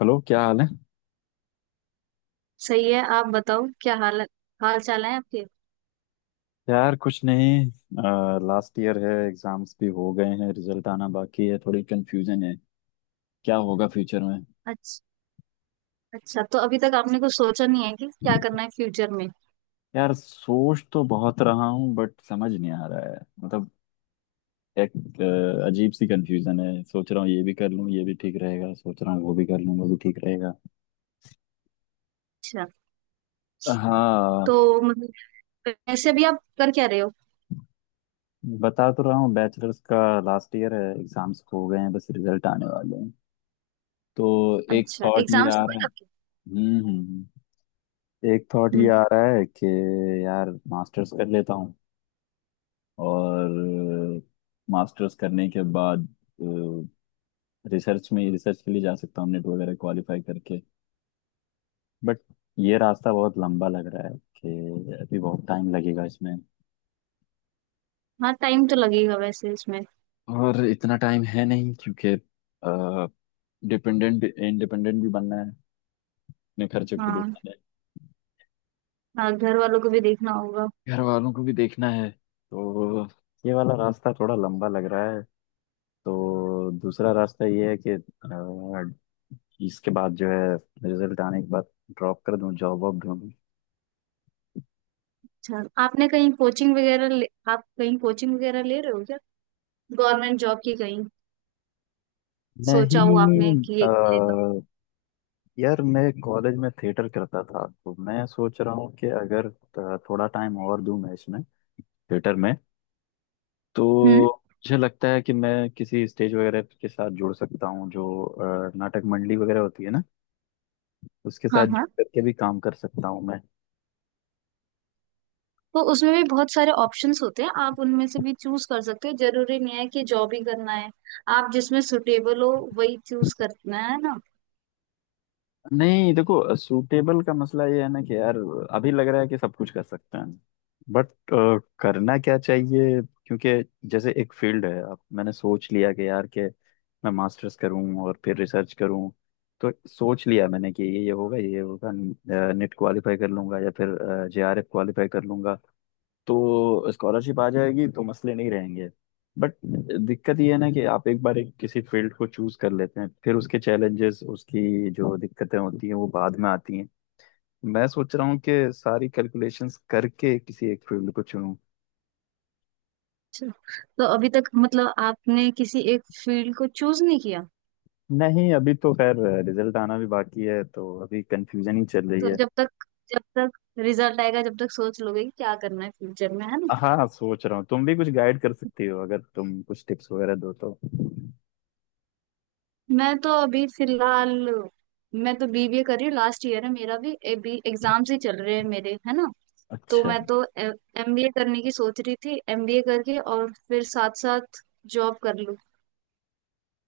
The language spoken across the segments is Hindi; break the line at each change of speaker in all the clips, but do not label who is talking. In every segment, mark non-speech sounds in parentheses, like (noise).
हेलो, क्या हाल है।
सही है, आप बताओ। क्या हाल, हाल चाल है आपके?
यार कुछ नहीं। लास्ट ईयर है, एग्जाम्स भी हो गए हैं, रिजल्ट आना बाकी है, थोड़ी कंफ्यूजन है क्या होगा फ्यूचर में।
अच्छा, अच्छा, तो अभी तक आपने कुछ सोचा नहीं है कि क्या करना है फ्यूचर में?
यार सोच तो बहुत रहा हूँ बट समझ नहीं आ रहा है। मतलब एक अजीब सी कंफ्यूजन है। सोच रहा हूँ ये भी कर लूँ, ये भी ठीक रहेगा, सोच रहा हूँ वो भी कर लूँ, वो भी ठीक रहेगा।
अच्छा,
हाँ,
तो मतलब, वैसे भी आप कर क्या रहे हो?
बता तो रहा हूँ, बैचलर्स का लास्ट ईयर है, एग्जाम्स हो गए हैं, बस रिजल्ट आने वाले हैं। तो एक
अच्छा,
थॉट ये आ
एग्जाम्स
रहा
हुए
है।
आपके?
हम्म हम्म हम्म। एक थॉट ये
हम्म।
आ रहा है कि यार मास्टर्स कर लेता हूँ, और मास्टर्स करने के बाद रिसर्च में, रिसर्च के लिए जा सकता हूँ, नेट वगैरह क्वालिफाई करके। बट ये रास्ता बहुत लंबा लग रहा है कि अभी बहुत टाइम लगेगा इसमें,
हाँ, टाइम तो लगेगा वैसे इसमें।
और इतना टाइम है नहीं क्योंकि डिपेंडेंट इंडिपेंडेंट भी बनना है, अपने खर्चे खुद
हाँ,
उठाने हैं,
हाँ, घर वालों को भी देखना होगा।
घर वालों को भी देखना है। तो ये वाला रास्ता थोड़ा लंबा लग रहा है। तो दूसरा रास्ता ये है कि इसके बाद जो है, रिजल्ट आने के बाद ड्रॉप कर दूं, जॉब वॉब ढूंढूं।
अच्छा, आपने कहीं कोचिंग वगैरह ले, आप कहीं कोचिंग वगैरह ले रहे हो क्या? गवर्नमेंट जॉब की कहीं सोचा हो आपने
नहीं
कि ये कर लेता हूँ?
यार मैं कॉलेज में थिएटर करता था, तो मैं सोच रहा हूँ कि अगर थोड़ा टाइम और दूं मैं इसमें, थिएटर में,
हम्म।
तो मुझे लगता है कि मैं किसी स्टेज वगैरह के साथ जुड़ सकता हूँ। जो नाटक मंडली वगैरह होती है ना, उसके
हाँ,
साथ
हाँ,
जुड़ करके भी काम कर सकता हूँ मैं।
तो उसमें भी बहुत सारे ऑप्शंस होते हैं, आप उनमें से भी चूज कर सकते हो। जरूरी नहीं है कि जॉब ही करना है। आप जिसमें सुटेबल हो वही चूज करना है ना।
नहीं देखो, सूटेबल का मसला ये है ना कि यार अभी लग रहा है कि सब कुछ कर सकते हैं, बट करना क्या चाहिए। क्योंकि जैसे एक फील्ड है, अब मैंने सोच लिया कि यार के मैं मास्टर्स करूं और फिर रिसर्च करूं, तो सोच लिया मैंने कि ये होगा, ये होगा, नेट क्वालिफाई कर लूंगा या फिर जेआरएफ क्वालिफाई कर लूंगा, तो स्कॉलरशिप आ जाएगी, तो मसले नहीं रहेंगे। बट दिक्कत ये है ना कि आप एक बार एक किसी फील्ड को चूज कर लेते हैं, फिर उसके चैलेंजेस, उसकी जो दिक्कतें होती हैं वो बाद में आती हैं। मैं सोच रहा हूँ कि सारी कैलकुलेशंस करके किसी एक फील्ड को चुनूं।
अच्छा, तो अभी तक मतलब आपने किसी एक फील्ड को चूज नहीं किया?
नहीं, अभी तो खैर रिजल्ट आना भी बाकी है, तो अभी कंफ्यूजन ही चल रही
तो
है।
जब तक रिजल्ट आएगा, जब तक सोच लोगे कि क्या करना है फ्यूचर में, है ना?
हाँ सोच रहा हूँ, तुम भी कुछ गाइड कर सकती हो, अगर तुम कुछ टिप्स वगैरह दो तो।
मैं तो अभी फिलहाल, मैं तो बीबीए कर रही हूँ। लास्ट ईयर है मेरा भी। एग्जाम्स ही चल रहे हैं मेरे, है ना? तो
अच्छा,
मैं तो एमबीए करने की सोच रही थी। एमबीए करके और फिर साथ साथ जॉब कर लूँ।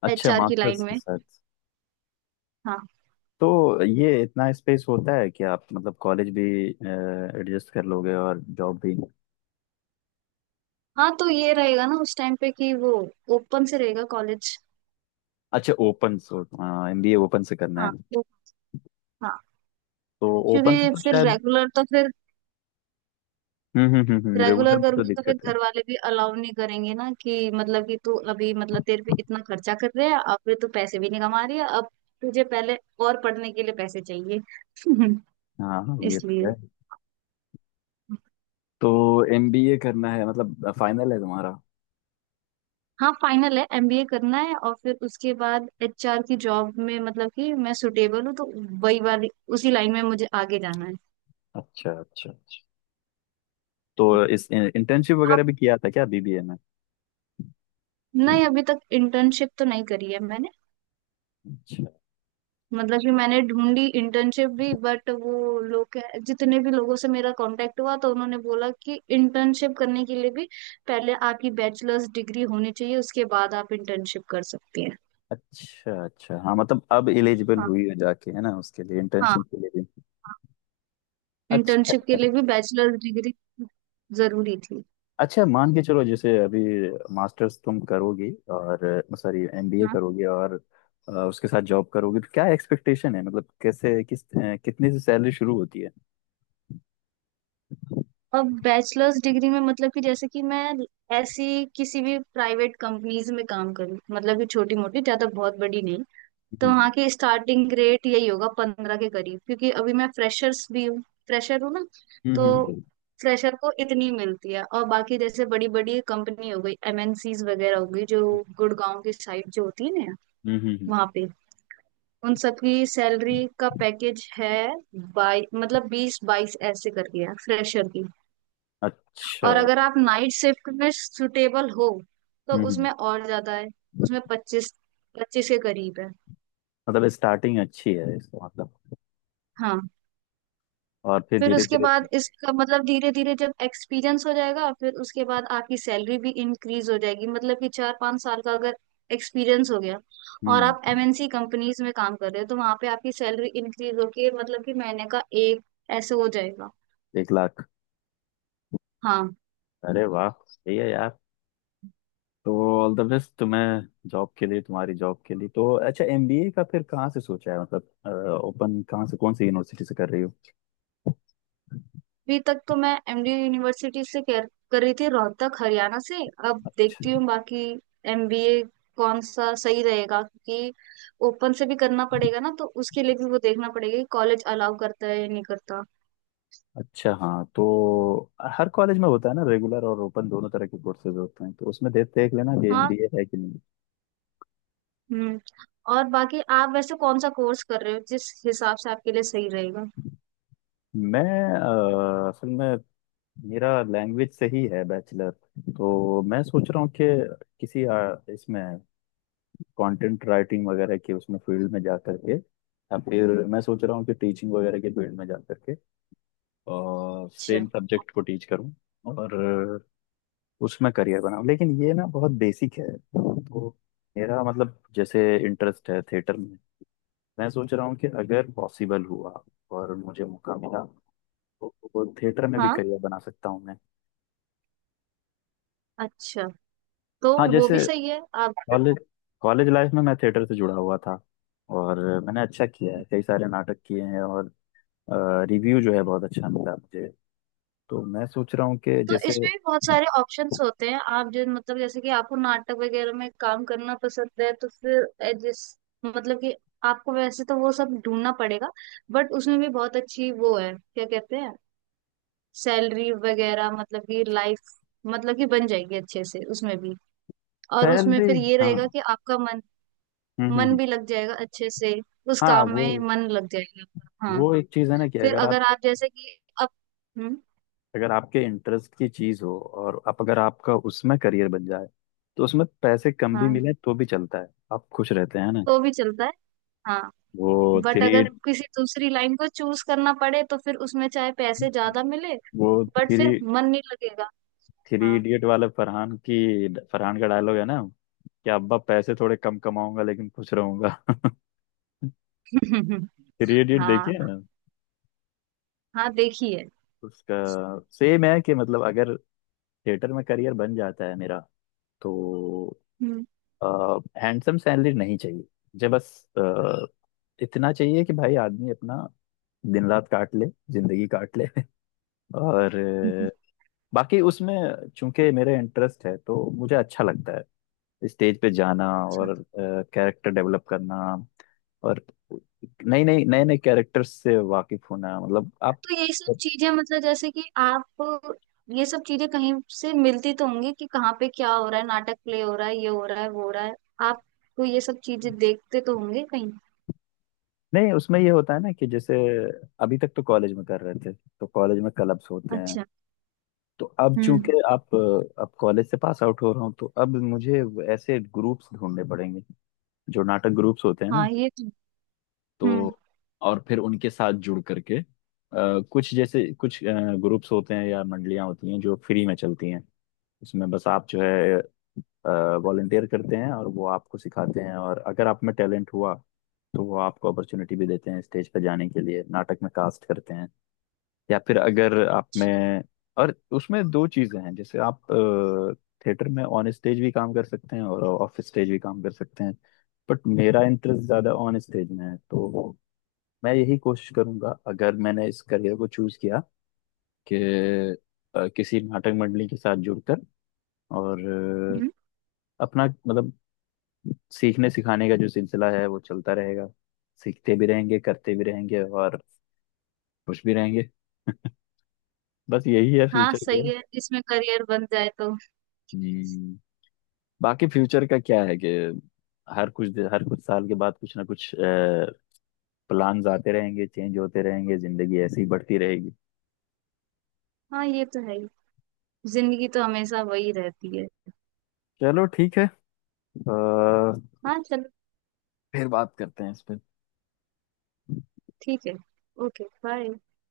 अच्छा
एचआर की लाइन
मास्टर्स के
में।
साथ।
हाँ।
तो ये इतना स्पेस होता है कि आप मतलब कॉलेज भी एडजस्ट कर लोगे और जॉब भी।
हाँ, तो ये रहेगा ना उस टाइम पे कि वो ओपन से रहेगा कॉलेज।
अच्छा, ओपन सो एमबीए ओपन से करना
हाँ,
है।
वो, हाँ।
तो ओपन से
क्योंकि
तो
फिर
शायद,
रेगुलर तो फिर,
हम्म, रेगुलर
रेगुलर
में तो
करूंगी तो फिर
दिक्कत है।
घर वाले भी अलाउ नहीं करेंगे ना, कि मतलब कि तू अभी, मतलब तेरे पे इतना खर्चा कर रहे हैं, अब फिर तू पैसे भी नहीं कमा रही है, अब तुझे पहले और पढ़ने के लिए पैसे चाहिए।
हाँ हाँ,
(laughs)
ये तो
इसलिए।
है। तो एमबीए करना है मतलब, फाइनल है तुम्हारा।
हाँ, फाइनल है, एमबीए करना है और फिर उसके बाद एचआर की जॉब में, मतलब कि मैं सुटेबल हूँ, तो वही वाली, उसी लाइन में मुझे आगे जाना है।
अच्छा अच्छा अच्छा। तो इस इंटर्नशिप
अब
वगैरह भी किया था क्या बीबीए में।
नहीं, अभी तक इंटर्नशिप तो नहीं करी है मैंने।
अच्छा
मतलब कि मैंने ढूंढी इंटर्नशिप भी, बट वो जितने भी लोगों से मेरा कांटेक्ट हुआ तो उन्होंने बोला कि इंटर्नशिप करने के लिए भी पहले आपकी बैचलर्स डिग्री होनी चाहिए, उसके बाद आप इंटर्नशिप कर सकती हैं।
अच्छा अच्छा, हाँ मतलब अब एलिजिबल
हाँ,
हुई है जाके, है ना, उसके लिए,
हाँ।
इंटर्नशिप के लिए भी। अच्छा
इंटर्नशिप के
अच्छा।
लिए भी बैचलर्स डिग्री जरूरी थी।
अच्छा मान के चलो, जैसे अभी मास्टर्स तुम करोगी, और सॉरी एमबीए करोगी और उसके साथ जॉब करोगी, तो क्या एक्सपेक्टेशन है मतलब कैसे, किस कितने से सैलरी शुरू होती है।
अब बैचलर्स डिग्री में, मतलब कि जैसे कि मैं ऐसी किसी भी प्राइवेट कंपनीज में काम करूँ, मतलब कि छोटी मोटी, ज्यादा बहुत बड़ी नहीं, तो
हम्म।
वहाँ की स्टार्टिंग रेट यही होगा 15 के करीब, क्योंकि अभी मैं फ्रेशर्स भी हूँ। फ्रेशर हूँ ना। तो
हम्म।
फ्रेशर को इतनी मिलती है। और बाकी जैसे बड़ी बड़ी कंपनी हो गई, एमएनसीज वगैरह हो गई, जो गुड़गांव की साइड जो होती है ना,
हम्म, हम्म,
वहाँ पे उन सबकी सैलरी का पैकेज है बाई, मतलब 20-22 ऐसे करके, है फ्रेशर की।
अच्छा।
और अगर आप नाइट शिफ्ट में सुटेबल हो तो
हम्म,
उसमें और ज्यादा है। उसमें 25, 25 के करीब है।
मतलब स्टार्टिंग अच्छी है इसका मतलब।
हाँ,
और फिर
फिर
धीरे
उसके
धीरे,
बाद, इसका मतलब धीरे धीरे जब एक्सपीरियंस हो जाएगा, फिर उसके बाद आपकी सैलरी भी इंक्रीज हो जाएगी, मतलब कि 4-5 साल का अगर एक्सपीरियंस हो गया और
हम्म,
आप एमएनसी कंपनीज में काम कर रहे हो, तो वहां पे आपकी सैलरी इंक्रीज होके, मतलब कि महीने का एक ऐसे हो जाएगा।
1 लाख।
हाँ।
अरे वाह, सही है यार। तो ऑल द बेस्ट तुम्हें जॉब के लिए, तुम्हारी जॉब के लिए। तो अच्छा, एमबीए का फिर कहाँ से सोचा है, मतलब ओपन कहाँ से, कौन सी यूनिवर्सिटी से कर रही हो।
अभी तक तो मैं एमडी यूनिवर्सिटी से कर रही थी, रोहतक हरियाणा से। अब
अच्छा
देखती हूँ बाकी एमबीए कौन सा सही रहेगा, क्योंकि ओपन से भी करना पड़ेगा ना, तो उसके लिए भी वो देखना पड़ेगा कि कॉलेज अलाउ करता है या नहीं करता।
अच्छा, हाँ तो हर कॉलेज में होता है ना, रेगुलर और ओपन दोनों तरह के कोर्सेज होते हैं, तो उसमें देख देख लेना कि
हाँ।
एमबीए है कि नहीं।
हम्म। और बाकी आप वैसे कौन सा कोर्स कर रहे हो, जिस हिसाब से आपके लिए सही रहेगा?
मैं असल में मेरा लैंग्वेज से ही है बैचलर। तो मैं सोच रहा हूँ कि किसी इसमें कंटेंट राइटिंग वगैरह के, उसमें फील्ड में जा करके, या फिर मैं सोच रहा हूँ कि टीचिंग वगैरह के फील्ड में जा करके और
अच्छा।
सेम सब्जेक्ट को टीच करूँ, और उसमें करियर बनाओ। लेकिन ये ना बहुत बेसिक है तो मेरा मतलब, जैसे इंटरेस्ट है थिएटर में, मैं सोच रहा हूँ कि अगर पॉसिबल हुआ और मुझे मौका मिला, तो थिएटर में भी
हाँ,
करियर बना सकता हूँ मैं।
अच्छा, तो
हाँ
वो
जैसे
भी सही है आप।
कॉलेज, कॉलेज लाइफ में मैं थिएटर से जुड़ा हुआ था, और मैंने अच्छा किया है, कई सारे नाटक किए हैं, और रिव्यू जो है बहुत अच्छा मिला मुझे। तो मैं सोच रहा हूँ कि
तो
जैसे
इसमें भी बहुत सारे ऑप्शंस होते हैं, आप जो, मतलब जैसे कि आपको नाटक वगैरह में काम करना पसंद है, तो फिर जिस, मतलब कि आपको वैसे तो वो सब ढूंढना पड़ेगा, बट उसमें भी बहुत अच्छी, वो है क्या कहते हैं, सैलरी वगैरह, मतलब कि लाइफ मतलब कि बन जाएगी अच्छे से उसमें भी। और उसमें
सैलरी,
फिर ये
हाँ
रहेगा कि आपका मन,
हम्म
मन
हम्म।
भी लग जाएगा अच्छे से, उस
हाँ
काम
वो
में मन लग जाएगा आपका। हाँ।
वो एक चीज है ना कि
फिर
अगर
अगर
आप,
आप जैसे कि, अब, हम्म,
अगर आपके इंटरेस्ट की चीज हो और आप, अगर आपका उसमें करियर बन जाए, तो उसमें पैसे कम भी
हाँ,
मिले तो भी चलता है, आप खुश रहते हैं ना।
तो भी चलता है। हाँ,
वो
बट
थ्री
अगर किसी दूसरी लाइन को चूज करना पड़े तो फिर उसमें चाहे पैसे ज्यादा मिले,
वो
बट
थ्री
फिर मन नहीं लगेगा।
थ्री
हाँ।
इडियट वाले फरहान की, फरहान का डायलॉग है ना कि अब्बा पैसे थोड़े कम कमाऊंगा लेकिन खुश रहूंगा। (laughs)
(laughs)
थ्री इडियट
हाँ,
देखिए ना।
हाँ देखी है।
उसका सेम है कि मतलब अगर थिएटर में करियर बन जाता है मेरा, तो
हम्म।
हैंडसम सैलरी नहीं चाहिए मुझे। बस अ, इतना चाहिए कि भाई आदमी अपना दिन रात काट ले, जिंदगी काट ले। (laughs) और बाकी उसमें चूंकि मेरा इंटरेस्ट है, तो मुझे अच्छा लगता है स्टेज पे जाना
अच्छा,
और कैरेक्टर डेवलप करना, और नई नई नए नए कैरेक्टर्स से वाकिफ होना। मतलब आप,
तो यही सब चीजें, मतलब जैसे कि आप, ये सब चीजें कहीं से मिलती तो होंगी कि कहाँ पे क्या हो रहा है, नाटक प्ले हो रहा है, ये हो रहा है, वो हो रहा है। आपको ये सब चीजें देखते तो होंगे कहीं?
नहीं उसमें ये होता है ना कि जैसे अभी तक तो कॉलेज में कर रहे थे, तो कॉलेज में क्लब्स होते हैं,
अच्छा।
तो अब
हम्म।
चूंकि आप, अब कॉलेज से पास आउट हो रहा हूँ, तो अब मुझे ऐसे ग्रुप्स ढूंढने पड़ेंगे, जो नाटक ग्रुप्स होते हैं ना।
हाँ, ये तो। हम्म,
तो और फिर उनके साथ जुड़ करके कुछ जैसे कुछ ग्रुप्स होते हैं या मंडलियां होती हैं जो फ्री में चलती हैं, उसमें बस आप जो है वॉलंटियर करते हैं और वो आपको सिखाते हैं, और अगर आप में टैलेंट हुआ, तो वो आपको अपॉर्चुनिटी भी देते हैं स्टेज पर जाने के लिए, नाटक में कास्ट करते हैं। या फिर अगर आप में, और उसमें दो चीजें हैं, जैसे आप थिएटर में ऑन स्टेज भी काम कर सकते हैं और ऑफ स्टेज भी काम कर सकते हैं, बट मेरा इंटरेस्ट ज्यादा ऑन स्टेज में है। तो मैं यही कोशिश करूंगा, अगर मैंने इस करियर को चूज किया, कि किसी नाटक मंडली के साथ जुड़कर और
हम्म।
अपना मतलब सीखने सिखाने का जो सिलसिला है वो चलता रहेगा, सीखते भी रहेंगे, करते भी रहेंगे, और खुश भी रहेंगे। बस यही है
हाँ,
फ्यूचर
सही है, इसमें करियर बन जाए तो।
गोल। बाकी फ्यूचर का क्या है कि हर कुछ हर कुछ साल के बाद कुछ ना कुछ प्लान्स आते रहेंगे, चेंज होते रहेंगे, जिंदगी ऐसे ही बढ़ती रहेगी।
हाँ, ये तो है ही। जिंदगी तो हमेशा वही रहती है।
चलो ठीक है, अ,
हाँ चल,
फिर बात करते हैं इस पे।
ठीक है। Okay, bye.